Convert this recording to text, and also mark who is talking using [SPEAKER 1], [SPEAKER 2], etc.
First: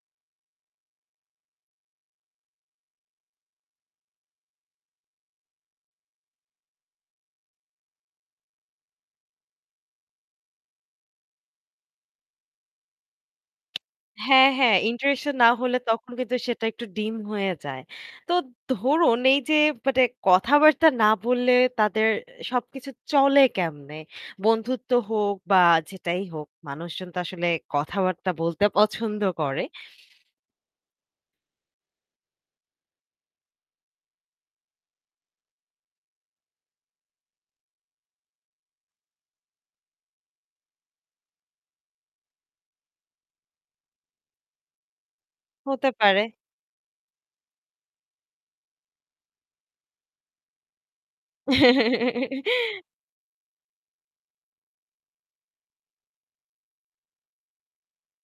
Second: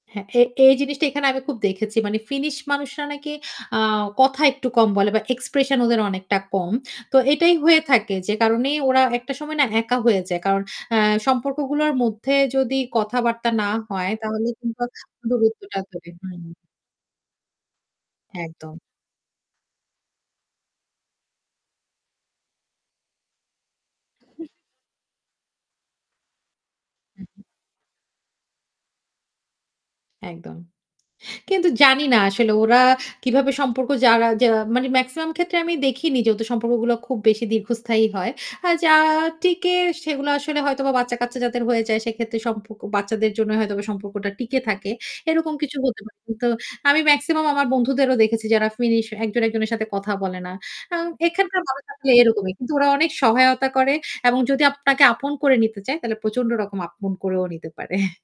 [SPEAKER 1] হ্যাঁ, এ এই জিনিসটা এখানে আমি খুব দেখেছি। মানে ফিনিশ মানুষরা নাকি আ কথা একটু কম বলে বা এক্সপ্রেশন ওদের অনেকটা কম। তো এটাই হয়ে থাকে যে কারণে ওরা একটা সময় না একা হয়ে যায়। কারণ অ্যা সম্পর্কগুলোর মধ্যে যদি কথাবার্তা না হয় তাহলে
[SPEAKER 2] হ্যাঁ, হ্যাঁ,
[SPEAKER 1] কিন্তু
[SPEAKER 2] ইন্টারেকশন না হলে
[SPEAKER 1] দূরত্বটা ধরে,
[SPEAKER 2] তখন কিন্তু
[SPEAKER 1] হুম।
[SPEAKER 2] সেটা একটু ডিম হয়ে যায়। তো
[SPEAKER 1] একদম।
[SPEAKER 2] ধরুন এই যে মানে কথাবার্তা না বললে তাদের সবকিছু চলে কেমনে?
[SPEAKER 1] [unintelligible]
[SPEAKER 2] বন্ধুত্ব হোক বা যেটাই হোক মানুষজন তো
[SPEAKER 1] উহুম।
[SPEAKER 2] আসলে কথাবার্তা বলতে পছন্দ করে।
[SPEAKER 1] একদম। কিন্তু জানি না আসলে ওরা কিভাবে সম্পর্ক যারা যে মানে মেক্সিমাম ক্ষেত্রে আমি দেখিনি যেহেতু সম্পর্কগুলো খুব বেশি দীর্ঘস্থায়ী হয়। আর যা টিকে সেগুলো আসলে হয়তো বা বাচ্চা-কাচ্চা যাদের হয়ে যায় সেক্ষেত্রে সম্পর্ক বাচ্চাদের জন্য হয়তোবা সম্পর্কটা টিকে থাকে। এরকম কিছু
[SPEAKER 2] হতে
[SPEAKER 1] হতে পারে।
[SPEAKER 2] পারে।
[SPEAKER 1] কিন্তু আমি মেক্সিমাম আমার বন্ধুদেরও দেখেছি যারা ফিনিশ একজন একজনের সাথে কথা বলে না। এখানকার মানুষ [unintelligible] এরকমই। কিন্তু ওরা অনেক সহায়তা করে এবং যদি আপনাকে আপন করে নিতে চায় তাহলে প্রচন্ড রকম আপন করেও নিতে পারে।